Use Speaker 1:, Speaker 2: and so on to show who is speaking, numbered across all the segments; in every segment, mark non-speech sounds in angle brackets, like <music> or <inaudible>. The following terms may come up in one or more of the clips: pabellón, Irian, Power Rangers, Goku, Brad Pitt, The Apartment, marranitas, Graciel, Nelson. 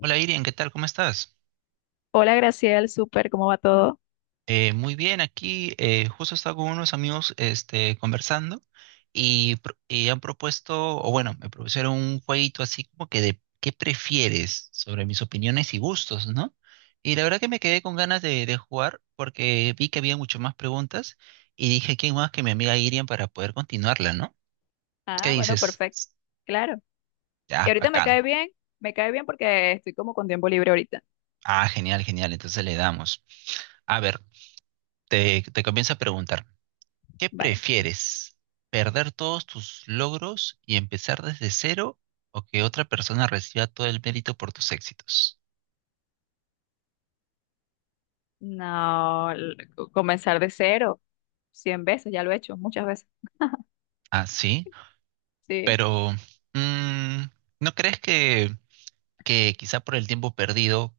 Speaker 1: Hola Irian, ¿qué tal? ¿Cómo estás?
Speaker 2: Hola Graciel, súper, ¿cómo va todo?
Speaker 1: Muy bien, aquí justo estaba con unos amigos conversando y y han propuesto, o bueno, me propusieron un jueguito así como que de qué prefieres sobre mis opiniones y gustos, ¿no? Y la verdad que me quedé con ganas de jugar porque vi que había mucho más preguntas y dije, ¿quién más que mi amiga Irian para poder continuarla, ¿no? ¿Qué
Speaker 2: Ah, bueno,
Speaker 1: dices?
Speaker 2: perfecto, claro. Y
Speaker 1: Ya,
Speaker 2: ahorita
Speaker 1: bacán.
Speaker 2: me cae bien porque estoy como con tiempo libre ahorita.
Speaker 1: Ah, genial, genial, entonces le damos. A ver, te comienzo a preguntar. ¿Qué
Speaker 2: Vale.
Speaker 1: prefieres? ¿Perder todos tus logros y empezar desde cero o que otra persona reciba todo el mérito por tus éxitos?
Speaker 2: No, comenzar de cero, cien veces, ya lo he hecho, muchas veces.
Speaker 1: Ah, sí,
Speaker 2: Sí.
Speaker 1: pero mm, ¿no crees que quizá por el tiempo perdido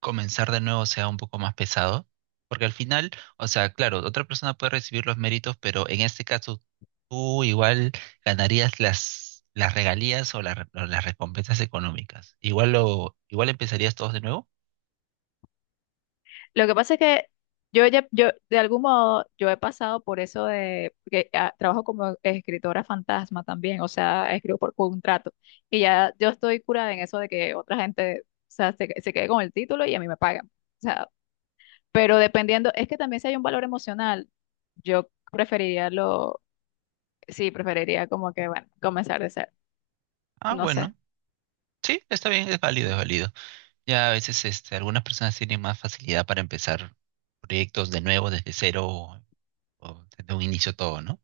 Speaker 1: comenzar de nuevo sea un poco más pesado? Porque al final, o sea, claro, otra persona puede recibir los méritos, pero en este caso tú igual ganarías las regalías o o las recompensas económicas. Igual lo, igual empezarías todos de nuevo.
Speaker 2: Lo que pasa es que de algún modo, yo he pasado por eso de, porque trabajo como escritora fantasma también, o sea, escribo por contrato. Y ya yo estoy curada en eso de que otra gente, o sea, se quede con el título y a mí me pagan. Pero dependiendo, es que también si hay un valor emocional, yo preferiría lo, sí, preferiría como que, bueno, comenzar de ser,
Speaker 1: Ah,
Speaker 2: no sé.
Speaker 1: bueno. Sí, está bien, es válido, es válido. Ya a veces algunas personas tienen más facilidad para empezar proyectos de nuevo, desde cero o desde un inicio todo, ¿no?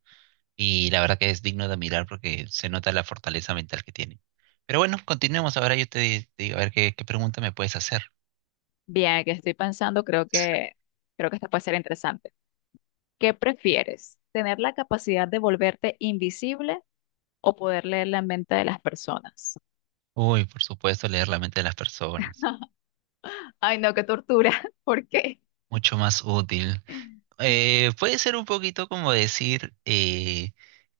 Speaker 1: Y la verdad que es digno de admirar porque se nota la fortaleza mental que tienen. Pero bueno, continuemos. Ahora yo te digo, a ver qué, qué pregunta me puedes hacer.
Speaker 2: Bien, que estoy pensando, creo que esta puede ser interesante. ¿Qué prefieres? ¿Tener la capacidad de volverte invisible o poder leer la mente de las personas?
Speaker 1: Uy, por supuesto, leer la mente de las personas.
Speaker 2: Ay, no, qué tortura. <laughs> ¿Por qué?
Speaker 1: Mucho más útil. Puede ser un poquito como decir,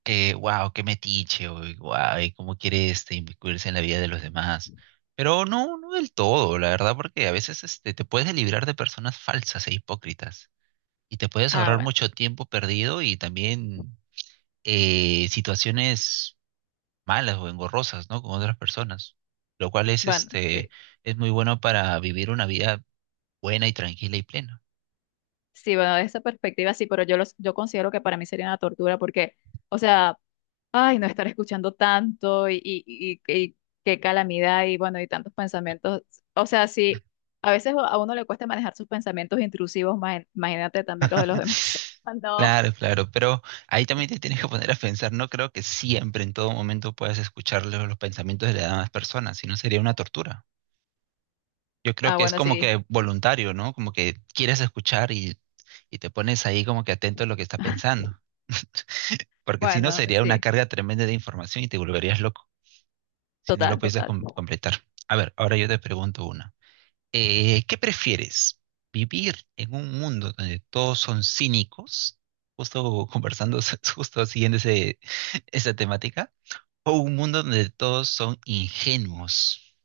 Speaker 1: que wow, qué metiche, o wow, y cómo quiere inmiscuirse en la vida de los demás. Pero no, no del todo, la verdad, porque a veces te puedes librar de personas falsas e hipócritas y te puedes
Speaker 2: Ah,
Speaker 1: ahorrar
Speaker 2: bueno,
Speaker 1: mucho tiempo perdido y también situaciones malas o engorrosas, ¿no? Con otras personas, lo cual es,
Speaker 2: bueno, sí.
Speaker 1: es muy bueno para vivir una vida buena y tranquila y plena.
Speaker 2: Sí, bueno, de esa perspectiva sí, pero yo considero que para mí sería una tortura porque, o sea, ay, no estar escuchando tanto y qué calamidad y bueno, y tantos pensamientos. O sea, sí, a veces a uno le cuesta manejar sus pensamientos intrusivos, imagínate también los de los
Speaker 1: <laughs>
Speaker 2: demás. <laughs> Ah, no.
Speaker 1: Claro, claro, pero ahí también te tienes que poner a pensar, no creo que siempre, en todo momento, puedas escuchar los pensamientos de las demás personas, si no sería una tortura. Yo creo
Speaker 2: Ah,
Speaker 1: que es
Speaker 2: bueno,
Speaker 1: como
Speaker 2: sí.
Speaker 1: que voluntario, ¿no? Como que quieres escuchar y te pones ahí como que atento a lo que está
Speaker 2: <laughs>
Speaker 1: pensando, porque si no
Speaker 2: Bueno,
Speaker 1: sería una
Speaker 2: sí.
Speaker 1: carga tremenda de información y te volverías loco, si no lo
Speaker 2: Total,
Speaker 1: pudieses
Speaker 2: total.
Speaker 1: completar. A ver, ahora yo te pregunto una. ¿Qué prefieres? ¿Vivir en un mundo donde todos son cínicos? Justo conversando, <laughs> justo siguiendo ese, esa temática. ¿O un mundo donde todos son ingenuos?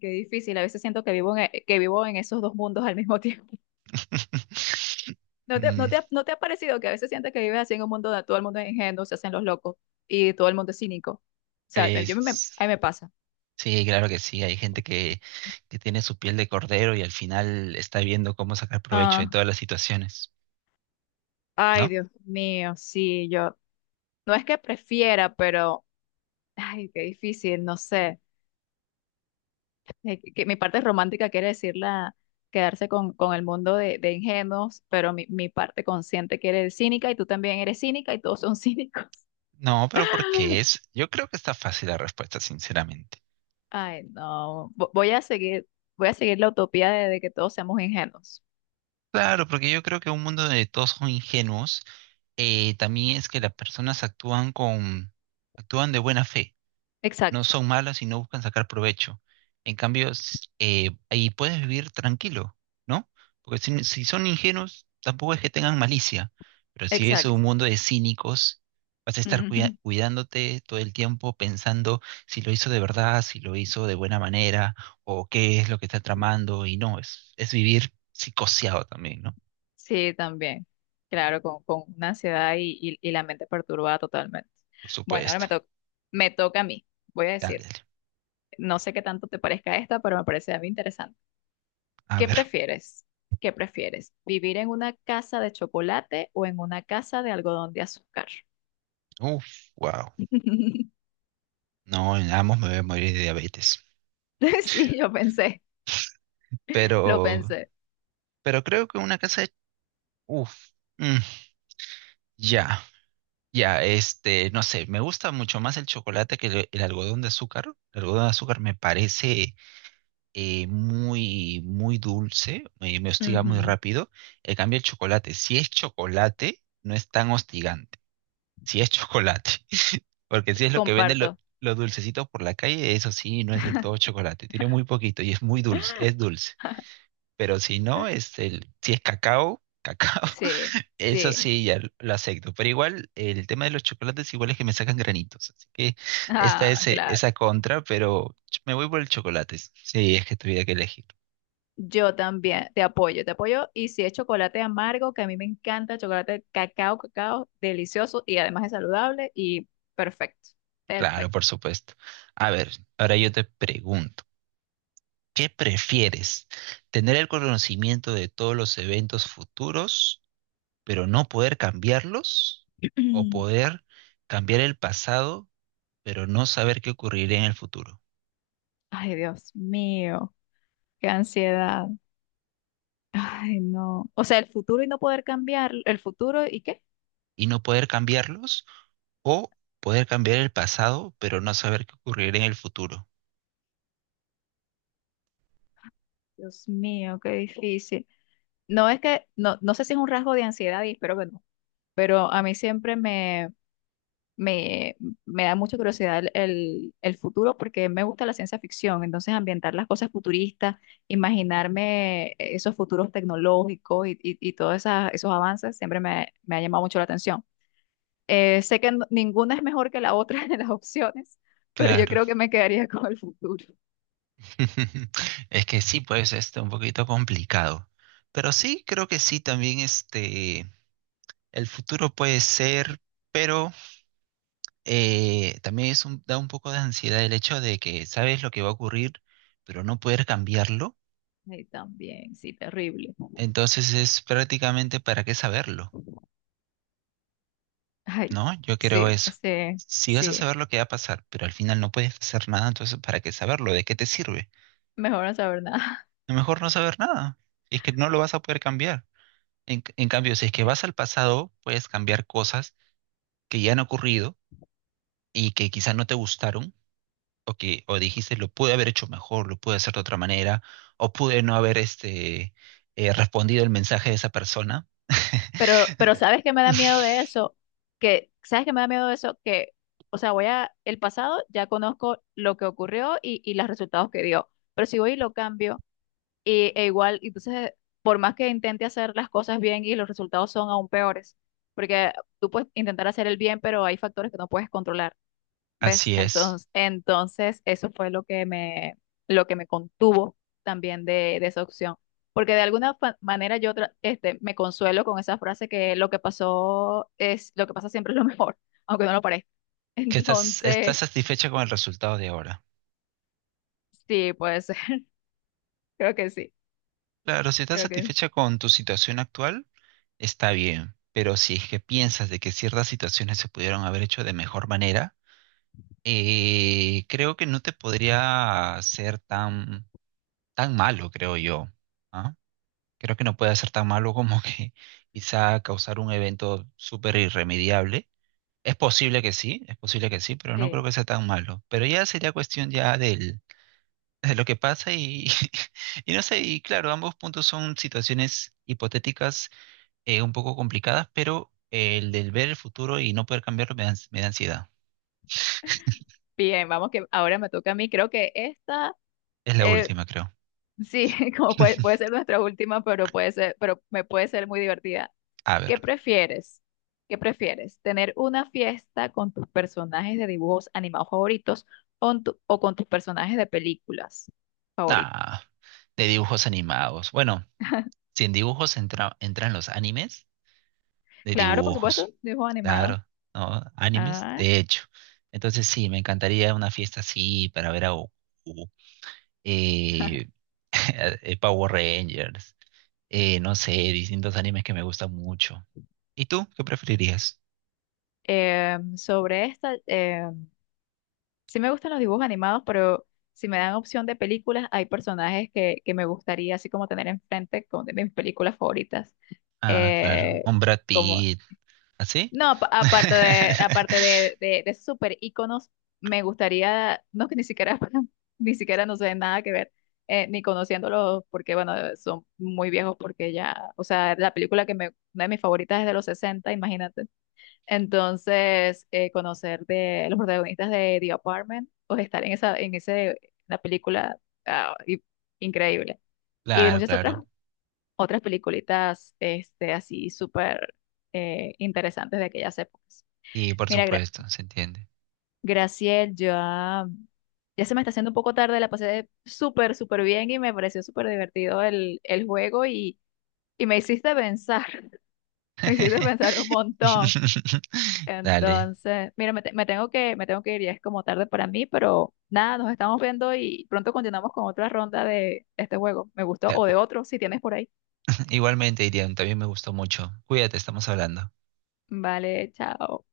Speaker 2: Qué difícil. A veces siento que que vivo en esos dos mundos al mismo tiempo.
Speaker 1: <laughs>
Speaker 2: <laughs> ¿No te,
Speaker 1: Mm,
Speaker 2: no te ha parecido que a veces sientes que vives así en un mundo donde todo el mundo es ingenuo, se hacen los locos y todo el mundo es cínico? O sea, a
Speaker 1: es-
Speaker 2: mí me pasa.
Speaker 1: sí, claro que sí. Hay gente que tiene su piel de cordero y al final está viendo cómo sacar provecho de
Speaker 2: Ah,
Speaker 1: todas las situaciones,
Speaker 2: ay,
Speaker 1: ¿no?
Speaker 2: Dios mío, sí, yo. No es que prefiera, pero, ay, qué difícil, no sé. Que mi parte romántica quiere decir la, quedarse con el mundo de ingenuos, pero mi parte consciente quiere decir cínica y tú también eres cínica y todos son cínicos.
Speaker 1: No, pero porque
Speaker 2: <laughs>
Speaker 1: es? Yo creo que está fácil la respuesta, sinceramente.
Speaker 2: Ay, no. Voy a seguir la utopía de que todos seamos ingenuos.
Speaker 1: Claro, porque yo creo que un mundo donde todos son ingenuos también es que las personas actúan con, actúan de buena fe, no
Speaker 2: Exacto,
Speaker 1: son malas y no buscan sacar provecho. En cambio, ahí puedes vivir tranquilo, ¿no? Porque si, si son ingenuos, tampoco es que tengan malicia, pero si es
Speaker 2: exacto.
Speaker 1: un mundo de cínicos, vas a estar
Speaker 2: Ujú.
Speaker 1: cuidándote todo el tiempo pensando si lo hizo de verdad, si lo hizo de buena manera, o qué es lo que está tramando, y no, es vivir psicoseado también, ¿no?
Speaker 2: Sí, también. Claro, con una ansiedad y la mente perturbada totalmente.
Speaker 1: Por
Speaker 2: Bueno, ahora
Speaker 1: supuesto.
Speaker 2: me toca a mí, voy a
Speaker 1: Dale,
Speaker 2: decir.
Speaker 1: dale.
Speaker 2: No sé qué tanto te parezca esta, pero me parece a mí interesante.
Speaker 1: A
Speaker 2: ¿Qué
Speaker 1: ver.
Speaker 2: prefieres? ¿Qué prefieres? ¿Vivir en una casa de chocolate o en una casa de algodón de azúcar?
Speaker 1: Uf, wow.
Speaker 2: <laughs>
Speaker 1: No, en Amos me voy a morir de diabetes.
Speaker 2: Sí, yo pensé, lo
Speaker 1: Pero,
Speaker 2: pensé.
Speaker 1: pero creo que una casa de... Uf, mm, ya, ya, no sé, me gusta mucho más el chocolate que el algodón de azúcar. El algodón de azúcar me parece muy, muy dulce, me hostiga muy
Speaker 2: Ujú,
Speaker 1: rápido. En cambio, el chocolate, si es chocolate, no es tan hostigante. Si es chocolate, <laughs> porque si es lo que venden
Speaker 2: comparto.
Speaker 1: los dulcecitos por la calle, eso sí, no es del todo chocolate. Tiene muy poquito y es muy dulce, es dulce.
Speaker 2: <laughs>
Speaker 1: Pero si no, si es cacao, cacao,
Speaker 2: Sí,
Speaker 1: <laughs> eso
Speaker 2: sí.
Speaker 1: sí, ya lo acepto. Pero igual, el tema de los chocolates igual es que me sacan granitos, así que esta
Speaker 2: Ah,
Speaker 1: es
Speaker 2: claro.
Speaker 1: esa contra, pero me voy por el chocolate, si si es que tuviera que elegir.
Speaker 2: Yo también te apoyo, te apoyo. Y si es chocolate amargo, que a mí me encanta, chocolate cacao, cacao, delicioso y además es saludable y perfecto,
Speaker 1: Claro,
Speaker 2: perfecto.
Speaker 1: por supuesto. A ver, ahora yo te pregunto, ¿qué prefieres? ¿Tener el conocimiento de todos los eventos futuros, pero no poder cambiarlos?
Speaker 2: <clears throat>
Speaker 1: ¿O poder cambiar el pasado, pero no saber qué ocurrirá en el futuro?
Speaker 2: Ay, Dios mío. Qué ansiedad. Ay, no. O sea, el futuro y no poder cambiar el futuro y qué.
Speaker 1: Y no poder cambiarlos o poder cambiar el pasado, pero no saber qué ocurrirá en el futuro.
Speaker 2: Dios mío, qué difícil. No es que, no, no sé si es un rasgo de ansiedad y espero que no, pero a mí siempre me, me da mucha curiosidad el futuro porque me gusta la ciencia ficción, entonces ambientar las cosas futuristas, imaginarme esos futuros tecnológicos y todos esos avances me ha llamado mucho la atención. Sé que ninguna es mejor que la otra <laughs> de las opciones, pero yo
Speaker 1: Claro.
Speaker 2: creo que me quedaría con el futuro.
Speaker 1: <laughs> Es que sí, pues este un poquito complicado. Pero sí, creo que sí, también este el futuro puede ser, pero también es da un poco de ansiedad el hecho de que sabes lo que va a ocurrir, pero no poder cambiarlo.
Speaker 2: Y también, sí, terrible.
Speaker 1: Entonces es prácticamente para qué saberlo.
Speaker 2: Ay,
Speaker 1: No, yo
Speaker 2: sí,
Speaker 1: creo eso.
Speaker 2: sí,
Speaker 1: Si vas a
Speaker 2: sí.
Speaker 1: saber lo que va a pasar, pero al final no puedes hacer nada, entonces ¿para qué saberlo? ¿De qué te sirve?
Speaker 2: Mejor no saber nada. <laughs>
Speaker 1: Es mejor no saber nada. Es que no lo vas a poder cambiar. En cambio, si es que vas al pasado, puedes cambiar cosas que ya han ocurrido y que quizás no te gustaron o que o dijiste lo pude haber hecho mejor, lo pude hacer de otra manera o pude no haber respondido el mensaje de esa persona.
Speaker 2: Pero ¿sabes qué me
Speaker 1: <laughs>
Speaker 2: da miedo de eso? Que, ¿sabes qué me da miedo de eso? Que, o sea, voy a, el pasado ya conozco lo que ocurrió y los resultados que dio. Pero si voy y lo cambio, y e igual, entonces, por más que intente hacer las cosas bien y los resultados son aún peores, porque tú puedes intentar hacer el bien, pero hay factores que no puedes controlar, ¿ves?
Speaker 1: Así es.
Speaker 2: Entonces eso fue lo que me contuvo también de esa opción. Porque de alguna manera este, me consuelo con esa frase que lo que pasó es, lo que pasa siempre es lo mejor, <laughs> aunque no lo parezca.
Speaker 1: Que estás, estás
Speaker 2: Entonces,
Speaker 1: satisfecha con el resultado de ahora.
Speaker 2: sí, pues <laughs> creo que sí,
Speaker 1: Claro, si estás
Speaker 2: creo que
Speaker 1: satisfecha con tu situación actual, está bien, pero si es que piensas de que ciertas situaciones se pudieron haber hecho de mejor manera, creo que no te podría ser tan, tan malo, creo yo, ¿ah? Creo que no puede ser tan malo como que <laughs> quizá causar un evento súper irremediable. Es posible que sí, es posible que sí, pero no creo
Speaker 2: sí.
Speaker 1: que sea tan malo. Pero ya sería cuestión ya del <laughs> de lo que pasa y, <laughs> y no sé, y claro, ambos puntos son situaciones hipotéticas un poco complicadas, pero el del ver el futuro y no poder cambiarlo me da, me da ansiedad.
Speaker 2: Bien, vamos que ahora me toca a mí. Creo que esta,
Speaker 1: Es la
Speaker 2: eh,
Speaker 1: última, creo.
Speaker 2: sí, <laughs> como puede, puede
Speaker 1: <laughs>
Speaker 2: ser nuestra última, pero puede ser, pero me puede ser muy divertida.
Speaker 1: A ver,
Speaker 2: ¿Qué prefieres? ¿Qué prefieres? ¿Tener una fiesta con tus personajes de dibujos animados favoritos o, o con tus personajes de películas favoritos?
Speaker 1: nada, de dibujos animados. Bueno, si en dibujos entran los animes, de
Speaker 2: Claro, por supuesto,
Speaker 1: dibujos.
Speaker 2: dibujos animados.
Speaker 1: Claro, ¿no? Animes,
Speaker 2: Ah,
Speaker 1: de hecho. Entonces sí, me encantaría una fiesta así para ver a Goku, eh, <laughs> Power Rangers, no sé, distintos animes que me gustan mucho. ¿Y tú? ¿Qué preferirías?
Speaker 2: em, sobre esta, em, sí me gustan los dibujos animados, pero si me dan opción de películas, hay personajes que me gustaría así como tener enfrente como de mis películas favoritas.
Speaker 1: Ah, claro.
Speaker 2: Eh,
Speaker 1: Un Brad
Speaker 2: como,
Speaker 1: Pitt. ¿Así?
Speaker 2: no, ap- aparte
Speaker 1: <laughs>
Speaker 2: de, aparte de, de, de super íconos, me gustaría, no que ni siquiera, <laughs> ni siquiera no sé nada que ver, ni conociéndolos, porque bueno, son muy viejos, porque ya, o sea, la película que me, una de mis favoritas es de los 60, imagínate entonces, conocer de los protagonistas de The Apartment o estar en esa, en ese, la película, ah, increíble. Y de
Speaker 1: Claro,
Speaker 2: muchas otras,
Speaker 1: claro.
Speaker 2: otras peliculitas, este, así súper interesantes de aquellas épocas.
Speaker 1: Y por
Speaker 2: Mira,
Speaker 1: supuesto, se entiende.
Speaker 2: Graciel, ya, ya se me está haciendo un poco tarde, la pasé súper, súper bien y me pareció súper divertido el juego y me hiciste pensar, <laughs> me hiciste pensar un
Speaker 1: <laughs>
Speaker 2: montón.
Speaker 1: Dale.
Speaker 2: Entonces, mira, me tengo que ir, ya es como tarde para mí, pero nada, nos estamos viendo y pronto continuamos con otra ronda de este juego. Me gustó,
Speaker 1: De
Speaker 2: o de
Speaker 1: acu-
Speaker 2: otro, si tienes por ahí.
Speaker 1: <clears throat> Igualmente, Irian, también me gustó mucho. Cuídate, estamos hablando.
Speaker 2: Vale, chao.